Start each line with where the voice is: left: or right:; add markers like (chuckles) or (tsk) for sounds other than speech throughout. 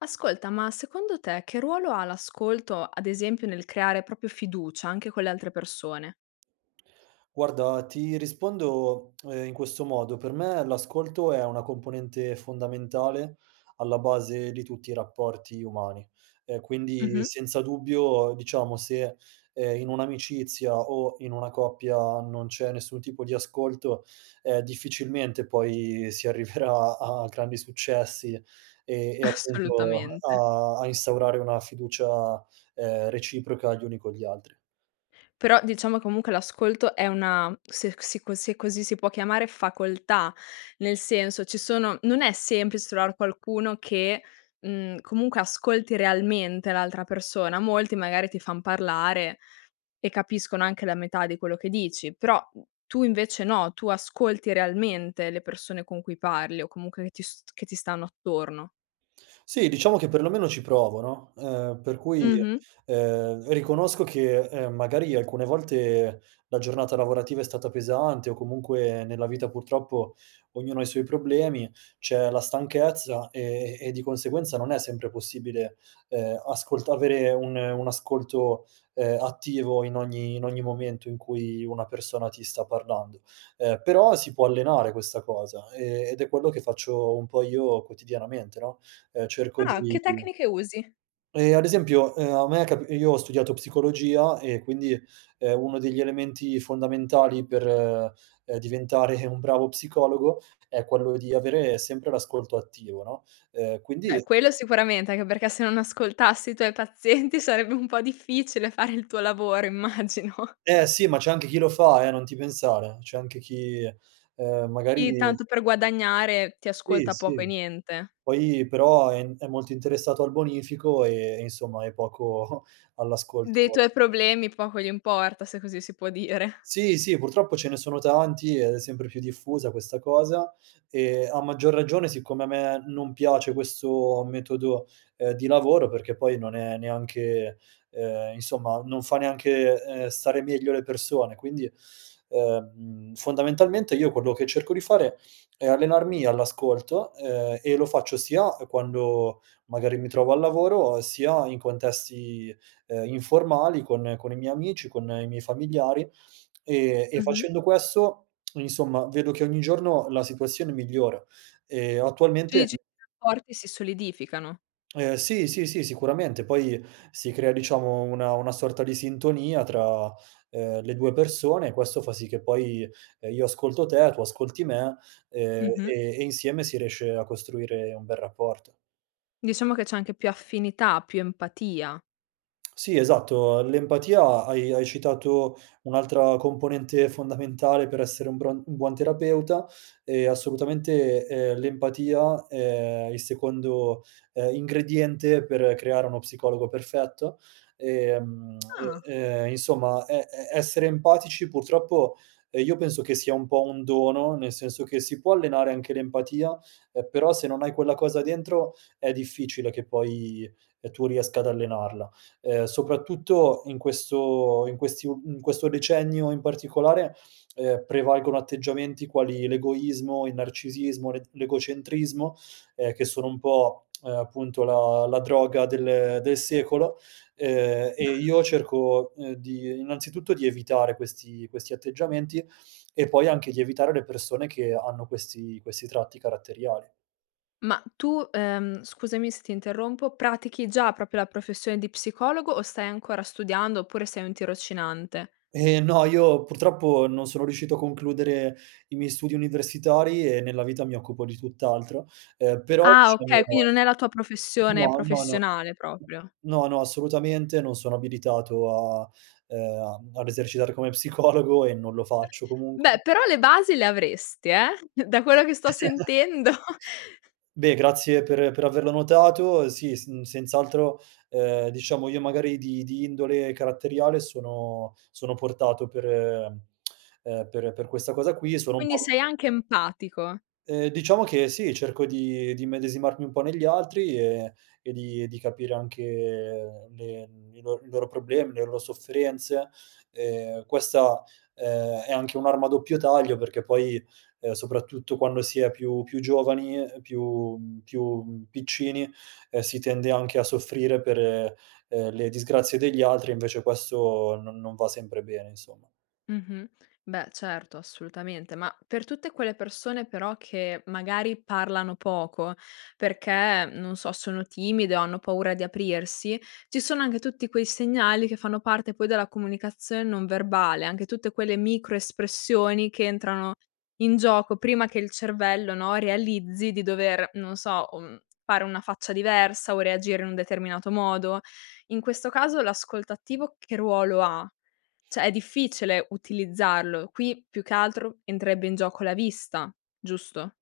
left: Ascolta ma, secondo te, che ruolo ha l'ascolto, ad esempio, nel creare proprio fiducia, anche con le altre persone?
right: Guarda, ti rispondo, (tsk) ehm, in questo modo: per me l'ascolto è una componente fondamentale alla base di tutti i rapporti umani. Ehm, quindi,
left: Mh-mh.
right: senza dubbio, diciamo se, ehm, in un'amicizia o in una coppia non c'è nessun tipo di ascolto, ehm, difficilmente poi si arriverà a grandi successi, e e appunto
left: Assolutamente.
right: a a instaurare una fiducia, ehm, reciproca gli uni con gli altri.
left: Però diciamo comunque l'ascolto è una se c se co se così si può chiamare, facoltà, nel senso, ci sono non è semplic trovar qualcuno che, mhmm, comunque ascolti realmente l'altra persona, molti magari ti fan parlare e capiscono anche la metà di quello che dici, però tu invece no, tu ascolti realmente le persone con cui parli o comunque che ti st che ti stanno attorno.
right: Sì, diciamo che perlomeno ci provo, no, ehm, per cui,
left: Mh-mh.
right: ehm, riconosco che, ehm, magari alcune volte la giornata lavorativa è stata pesante o comunque nella vita purtroppo ognuno ha i suoi problemi, c'è la stanchezza e e di conseguenza non è sempre possibile, ehm, ascolt avere un un ascolto, ehm, attivo in ogni in ogni momento in cui una persona ti sta parlando. Ehm, però si può allenare questa cosa, e ed è quello che faccio un po' io quotidianamente, no, ehm, cerco
left: Ah,
right: di
left: che
right: di
left: tecniche usi?
right: Ehm, ad esempio, ehm, a me è cap io ho studiato psicologia e quindi, ehm, uno degli elementi fondamentali per, ehm, diventare un bravo psicologo è quello di avere sempre l'ascolto attivo, no, ehm
left: Beh,
right: quindi
left: quello sicuramente, anche perché se non ascoltassi i tuoi pazienti sarebbe un po' difficile fare il tuo lavoro immagino.
right: Eh, sì. Ma c'è anche chi lo fa, eh, non ti pensare, c'è anche chi, ehm, magari
left: I tanto per guadagnare ti
right: Sì,
left: ascolta poco
right: sì.
left: e niente.
right: Poi però è n è molto interessato al bonifico e e insomma e poco (chuckles)
left: Dei
right: all'ascolto.
left: tuoi problemi poco gli importa, se così si può dire.
right: Sì, sì. Purtroppo ce ne sono tanti e è sempre più diffusa questa cosa, e a maggior ragione siccome a me non piace questo metodo, ehm, di lavoro perché poi non è neanche, ehm, insomma non fa neanche, ehm, stare meglio le persone quindi, ehm, fondamentalmente io quello che cerco di fare è allenarmi all'ascolto, ehm, e lo faccio sia, ehm, quando magari mi trovo al lavoro, sia in contesti, ehm, informali con con i miei amici, con i miei familiari. Ehm, e
left: Mh-mh.
right: facendo questo, (tsk) insomma, vedo che ogni giorno la situazione migliora. Ehm,
left: Tu
right: attualmente
left: dici porti si solidificano.
right: (tsk) Ehm, sì, sì, sì, sicuramente. Poi si crea, diciamo, una una sorta di sintonia tra, uhm, le 2 persone e questo fa sì che poi, ehm, io ascolto te, tu ascolti me, ehm,
left: Mh-mh.
right: e e insieme si riesce a costruire un bel rapporto.
left: Diciamo che c'è anche più affinità, più empatia.
right: (tsk) Sì esatto, l'empatia hai hai citato un'altra componente fondamentale per essere un buon un buon terapeuta, ehm, assolutamente, ehm, l'empatia è il secondo, ehm, ingrediente per creare uno psicologo perfetto. Ehm, (tsk)
left: Ah.
right: e, ehm, insomma e e essere empatici purtroppo, ehm, io penso che sia un po' un dono, nel senso che si può allenare anche l'empatia, ehm, però se non hai quella cosa dentro è difficile che poi, ehm, tu riesca ad allenarla. Ehm, soprattutto in questo in questi u in questo decennio in particolare, ehm, prevalgono atteggiamenti quali l'egoismo, il narcisismo, l'et l'egocentrismo, ehm, che sono un po', (tsk) uhm, appunto la la droga del del secolo, ehm, e
left: (exhales)
right: io cerco, ehm, di innanzitutto di evitare questi questi atteggiamenti e poi anche di evitare le persone che hanno questi questi tratti caratteriali.
left: Ma tu, ehm, scusami se ti interrompo, pratichi già proprio la professione di psicologo o stai ancora studiando, oppure sei un tirocinante?
right: Eh, no io purtroppo non sono riuscito a concludere i miei studi universitari e nella vita mi occupo di tutt'altro, ehm, però
left: Ah,
right: diciamo
left: okay, quindi non è la tua professione
right: no, no, no
left: professionale proprio.
right: no, no, assolutamente non sono abilitato a ehm, a mhmm, ad esercitare come psicologo e non lo faccio comunque.
left: Beh, però le basi le avresti, eh, da quello che sto
right: (chuckles)
left: sentendo. (chuckles)
right: Beh, grazie per per averlo notato, ehm, sì sn senz'altro, ehm, diciamo, io magari di di indole caratteriale sono sono portato per ehm, (tsk) ehm, per per questa cosa qui, sono un
left: Quindi
right: po'
left: sei anche empatico.
right: Ehm, diciamo che sì, cerco di di immedesimarmi un po' negli altri, e e di e di capire anche le n i lor i loro problemi, le lo sofferenze, ehm, questa, ehm, è anche un'arma a doppio taglio perché poi, ehm, soprattutto quando si è più più giovani, ehm, più mhmm, più, mhmm, piccini, ehm, si tende anche a soffrire per, ehm, le disgrazie degli altri e invece questo non non va sempre bene insomma.
left: Mh-mh. Beh, certo. Assolutamente. Ma per tutte quelle persone però che, magari, parlano poco perché, non so, sono timide o hanno paura di aprirsi, ci sono anche tutti quei segnali che fanno parte poi della comunicazion non verbale, anche tutte quelle microespressioni che entrano in gioco prima che il cervello, no, realizzi di dover, non so, o, mhmm, fare una faccia diversa o reagire in un determinato modo. In questo caso l'ascolto attivo che ruolo ha? Cioè è difficile utilizzarlo. Qui più che altro entrerebbe in gioco la vista, giusto?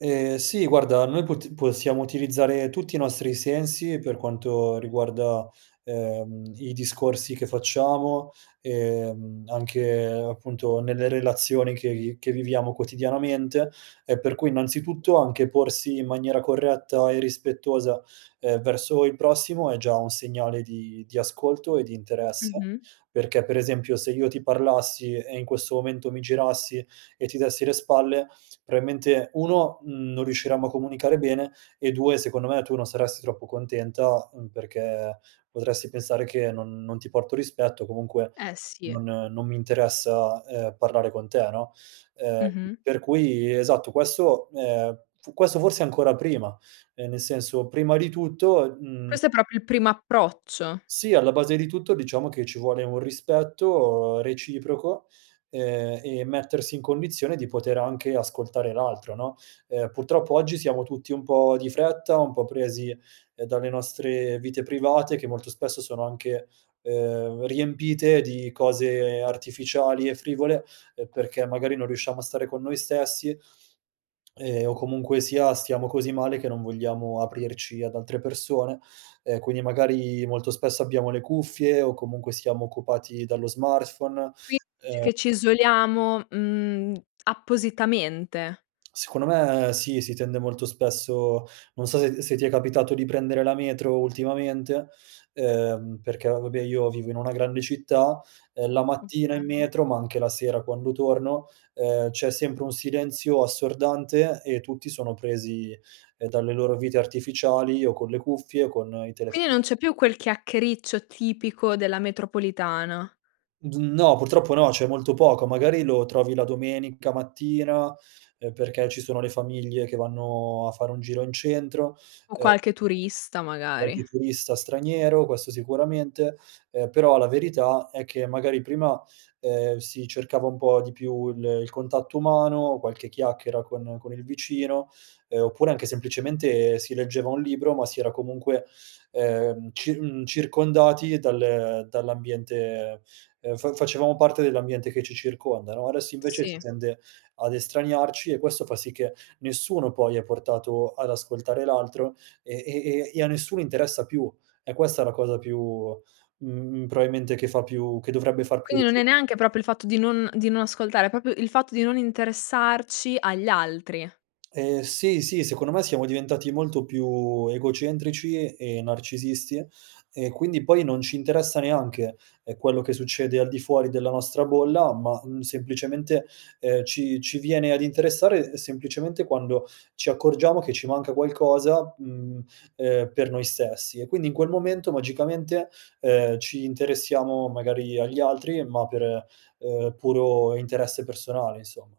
right: Ehm, sì guarda, noi pot possiamo utilizzare tutti i nostri sensi, per quanto riguarda, ehm, i discorsi che facciamo, ehm, anche appunto nelle relazioni che vi che viviamo quotidianamente, e per cui innanzitutto anche porsi in maniera corretta e rispettosa e verso il prossimo, è già un segnale di di ascolto e di interesse;
left: Mh-mh.
right: perché per esempio, se io ti parlassi e in questo momento mi girassi e ti dessi le spalle, probabilmente 1, uhm, non riusciremmo a comunicare bene, e 2 secondo me tu non saresti troppo contenta, uhm, perché potresti pensare che non non ti porto rispetto, o comunque
left: Eh si.
right: non non mi interessa ,ehm, parlare con te, no, ehm,
left: Mh-mh.
right: per cui esatto, questo, ehm, questo forse ancora prima, ehm, nel senso prima di tutto mhmm
left: Questo è proprio il primo approccio.
right: Sì, alla base di tutto diciamo che ci vuole un rispetto reciproco, ehm, e mettersi in condizione di poter anche ascoltare l'altro no, ehm, purtroppo oggi siamo tutti un po' di fretta, un po' presi dalle nostre vite private, che molto spesso sono anche, ehm, riempite di cose artificiali e frivole, perché magari non riusciamo a stare con noi stessi, (smacks lips) ehm, o comunque sia stiamo così male che non vogliamo aprirci ad altre persone e quindi magari molto spesso abbiamo le cuffie o comunque siamo occupati dallo smartphone,
left: Quindi dici
right: ehm
left: che ci isoliamo, mhmm, appositamente?
right: (tsk) Secondo me sì, si tende molto spesso non so se se ti è capitato di prendere la metro, ultimamente, ehm, perché vabbè, io vivo in una grande città, ehm, la mattina in
left: Okay.
right: metro, ma anche la sera quando torno, ehm, c'è sempre un silenzio assordante e tutti sono presi, ehm, dalle loro vite artificiali, o con le cuffie con i
left: Quindi non
right: telefonini.
left: c'è più quel chiacchiericcio tipico della metropolitana?
right: Uhm, no, purtroppo no, c'è molto poco, magari lo trovi la domenica mattina, uhm, perché ci sono le famiglie che vanno a fare un giro in centro
left: O qualche
right: ehm
left: turista
right: Qualche
left: magari.
right: turista straniero, questo sicuramente, ehm, però la verità, è che magari prima, ehm, si cercava un po' di più il il contatto umano, qualche chiacchiera con con il vicino, uhm, oppure anche semplicemente si leggeva un libro, ma si era comunque, ehm, cir mhmm, circondati dal, ehm, dall'ambiente, ehm, fa facevamo parte dell'ambiente che ci circonda no, adesso invece si
left: Si.
right: tende ad estraniarci e questo fa sì che nessuno poi è portato ad ascoltare l'altro, e e e a nessuno interessa più, è questa la cosa più, mhmm, probabilmente, che fa più che dovrebbe far più
left: Quindi, non è
right: (unintelligible)
left: neanche proprio il fatto di non di non ascoltare, è proprio il fatto di non interessarci agli altri.
right: Ehm, sì, sì secondo me siamo diventati molto più egocentrici e narcisisti e quindi poi non ci interessa neanche, ehm, quello che succede al di fuori della nostra bolla, ma, mhmm, semplicemente, ehm, ci ci viene ad interessare semplicemente quando ci accorgiamo che ci manca qualcosa, mhmm, ehm, per noi stessi; e quindi in quel momento magicamente, ehm, ci interessiamo magari agli altri, ma per, ehm, puro interesse personale, insomma.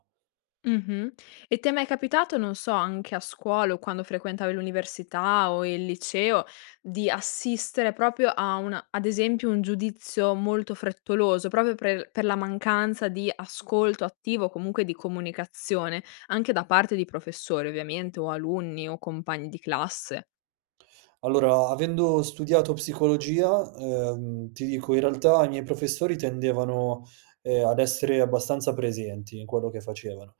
left: Mh-mh, e ti è mai capitato non so, anche a scuola, o quando frequentavi l'università, o il liceo di assistere proprio a una ad esempio un giudizio molto frettoloso, proprio pre l per la mancanza di ascolto attivo, comunque di comunicazione, anche da parte di professori ovviamente, o alunni, o compagni di classe?
right: Allora, avendo studiato psicologia, ehm, ti dico in realtà i miei professori tendevano, ehm, ad essere abbastanza presenti in quello che facevano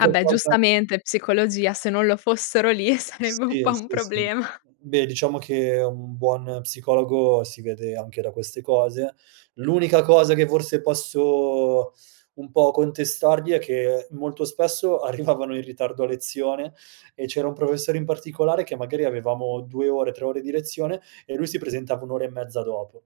left: Ah beh,
right: cosa
left: giustamente psicologia se non lo fossero lì, sarebbe un
right: Sì,
left: po' un
right: sì, sì.
left: problema. (chuckles)
right: Beh diciamo che un buon psicologo si vede anche da queste cose, l'unica cosa che forse posso un po' contestargli, è che molto spesso arrivavano in ritardo a lezione, e c'era un professore in particolare che magari avevamo 2 ore 3 ore di lezione e lui si presentava un'ora e mezza dopo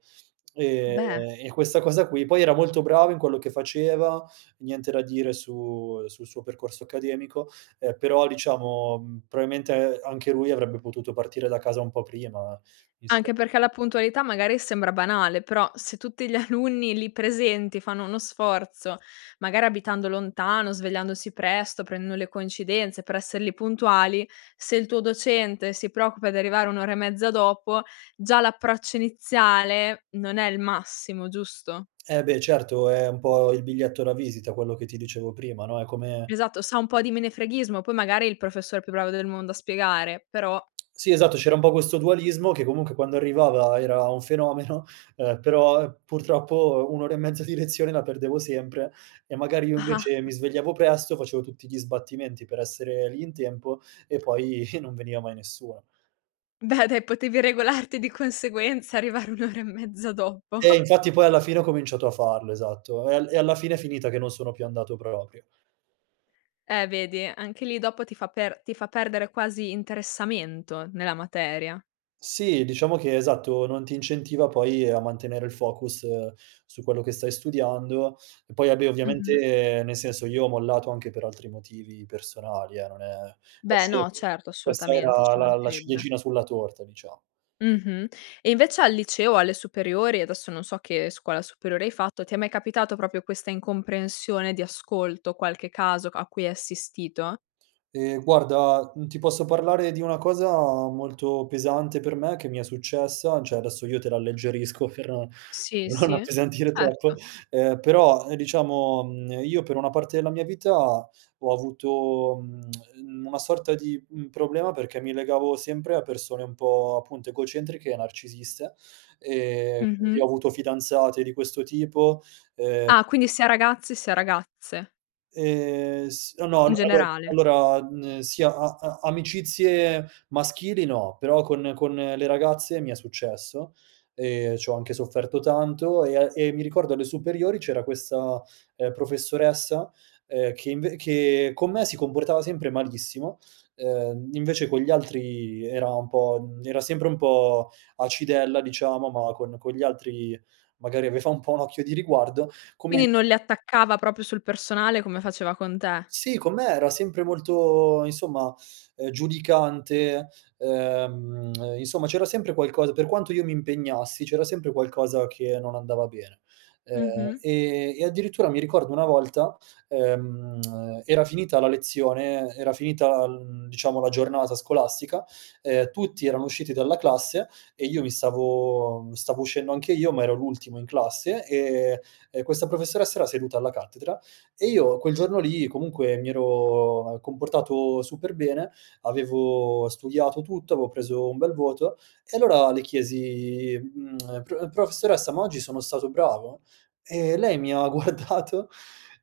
right: e
left: Beh.
right: e questa cosa qui poi era molto bravo in quello che faceva, niente da dire su sul suo percorso accademico, eh però diciamo, mhmm, probabilmente anche lui avrebbe potuto partire da casa un po' prima visto
left: Anche perché la puntualità magari sembra banale, però se tutti gli alunni lì presenti fanno uno sforzo, magari abitando lontano svegliandosi presto, prendendo le coincidenze per esser lì puntuali, se il tuo docente si preoccupa di arrivare un'ora e mezza dopo, già l'approccio iniziale non è il massimo giusto?
right: Eh beh certo, è un po' il biglietto da visita quello che ti dicevo prima no, è come
left: Esatto, sa un po' di menefreghismo, poi magari è il professore più bravo del mondo a spiegare, però.
right: Sì esatto, c'era un po' questo dualismo: che comunque quando arrivava era un fenomeno, ehm, però purtroppo un'ora e mezza di lezione la perdevo sempre, e magari io invece
left: (chuckles)
right: mi svegliavo presto, facevo tutti gli sbattimenti per essere lì in tempo (chuckles) e poi non veniva mai nessuno.
left: Beh dai potevi regolarti di conseguenza, arrivare un'ora e mezzo dopo.
right: Eh
left: (chuckles)
right: infatti poi alla fine ho cominciato a farlo esatto, e al alla fine è finita che non sono più andato proprio.
left: Eh vedi, anche lì dopo ti fa per ti fa perdere quasi interessamento nella materia.
right: Sì, diciamo che esatto, non ti incentiva poi a mantenere il focus su quello che stai studiando, e poi, vabbè
left: Mh-mh.
right: ovviamente, nel senso, io ho mollato anche per altri motivi personali eh, non è
left: Beh no
right: (unintelligible)
left: certo
right: questa
left: assolutamente,
right: era
left: ci
right: la la
left: mancherebbe.
right: ciliegina sulla torta dicia
left: Mh-mh. E invece al liceo, alle superiori, adesso non so che scuola superiore hai fatto, ti è mai capitato proprio questa incomprensione di ascolto, qualche caso c a cui hai assistito?
right: Ehm guarda, mhmm, ti posso parlare di una cosa molto pesante per me che mi è successa, cioè adesso io te l'alleggerisco, per non
left: Sì,
right: per non
left: sì,
right: appesantire troppo
left: certo.
right: eh però diciamo, ehm, io per una parte della mia vita ho avuto, mhmm, (clicks tongue) una sorta di, uhm, problema perché mi legavo sempre a persone un po' appunto egocentriche e narcisiste, ehm quindi ho
left: Mh-mh.
right: avuto fidanzate di questo tipo ehm
left: Ah, quindi sia ragazzi sia ragazze.
right: Ehm s no, no allo
left: Generale.
right: allora, mhmm, sia a a amicizie maschili no, però con con le ragazze mi è successo, e c'ho anche sofferto tanto e a e mi ricordo alle superiori c'era questa, ehm, professoressa, ehm, che inv che con me si comportava sempre malissimo, ehm, invece con gli altri era un po' era sempre un po' acidella diciamo, ma con con gli altri magari aveva un po' un occhio di riguardo con me
left: Quindi non le attaccava proprio sul personale come faceva con te.
right: Sì, con me era sempre molto insomma, ehm, giudicante, ehm insomma, c'era sempre qualcosa per quanto io mi impegnassi, c'era sempre qualcosa che non andava bene, ehm,
left: Mh-mh.
right: e e addirittura mi ricordo una volta ehm, (clicks tongue) era finita la lezione era finita, uhm, diciamo la giornata scolastica ehm, tutti erano usciti dalla classe e io mi stavo stavo uscendo anche io, ma ero l'ultimo in classe e e questa professoressa era seduta alla cattedra, e io quel giorno lì comunque mi ero comportato super bene, avevo studiato tutto avevo preso un bel voto e allora le chiesi, mhmm: (clicks tongue) "Pro professoressa ma oggi sono stato bravo?" E lei mi ha guardato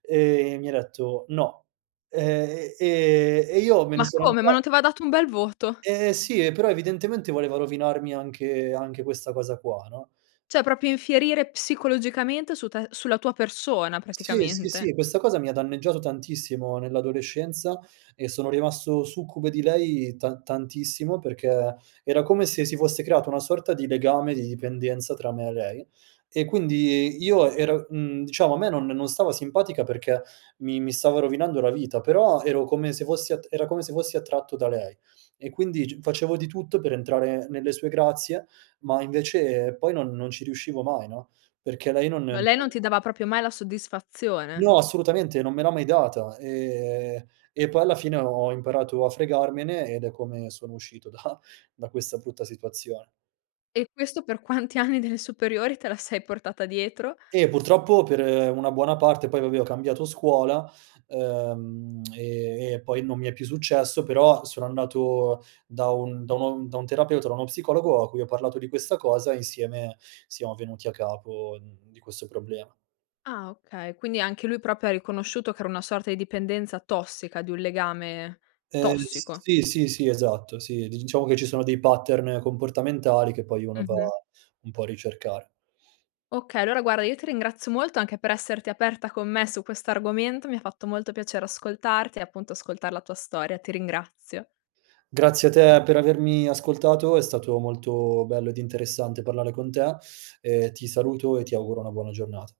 right: e mi ha detto: "No." Ehm, e e io me ne
left: Ma
right: sono
left: come, ma
right: andat
left: non t' aveva dato un bel voto?
right: Eh sì, e però evidentemente voleva rovinarmi anche anche questa cosa qua no?
left: Cioè proprio infierire psicologicamente su te sulla tua persona
right: Sì, sì,
left: praticamente.
right: sì questa cosa mi ha danneggiato tantissimo nell'adolescenza, e sono rimasto succube di lei tan tantissimo, perché era come se si fosse creato una sorta di legame, di dipendenza tra me e lei; e quindi io ero mhmm, diciamo a me non non stava simpatica perché mi mi stava rovinando la vita, però ero come se fossi attr era come se fossi attratto da lei e quindi g facevo di tutto per entrare nelle sue grazie, ma invece poi non non ci riuscivo mai no, perché lei non.
left: Ma lei non
right: (unintelligible)
left: ti dava proprio mai la soddisfazione?
right: No assolutamente, non me l'ha mai data, e e poi alla fine ho imparato a fregarmene, ed è come sono uscito da da questa brutta situazione.
left: E questo per quanti anni delle superiori te la sei portata dietro?
right: Eh, purtroppo per una buona parte, poi vabbè ho cambiato scuola, ehm, (clicks tongue) e e poi non mi è più successo, però sono andato da un da un da un terapeuta, da uno psicologo, a cui ho parlato di questa cosa e insieme siamo venuti a capo di questo problema.
left: Ah okay, quindi anche lui proprio ha riconosciuto che era una sorta di dipendenza tossica, di un legame
right: Ehm
left: tossico.
right: sì, sì, sì esatto, sì diciamo che ci sono dei pattern comportamentali, che poi uno va
left: Mh-mh.
right: un po' a ricercare.
left: Okay, allora guarda io ti ringrazio molto, anche per esserti aperta con me su questo argomento, mi ha fatto molto piacere ascoltarti e appunto ascoltare la tua storia ti ringrazio.
right: Grazie a te per avermi ascoltato, è stato molto bello ed interessante parlare con te, ehm, ti saluto e ti auguro una buona giornata.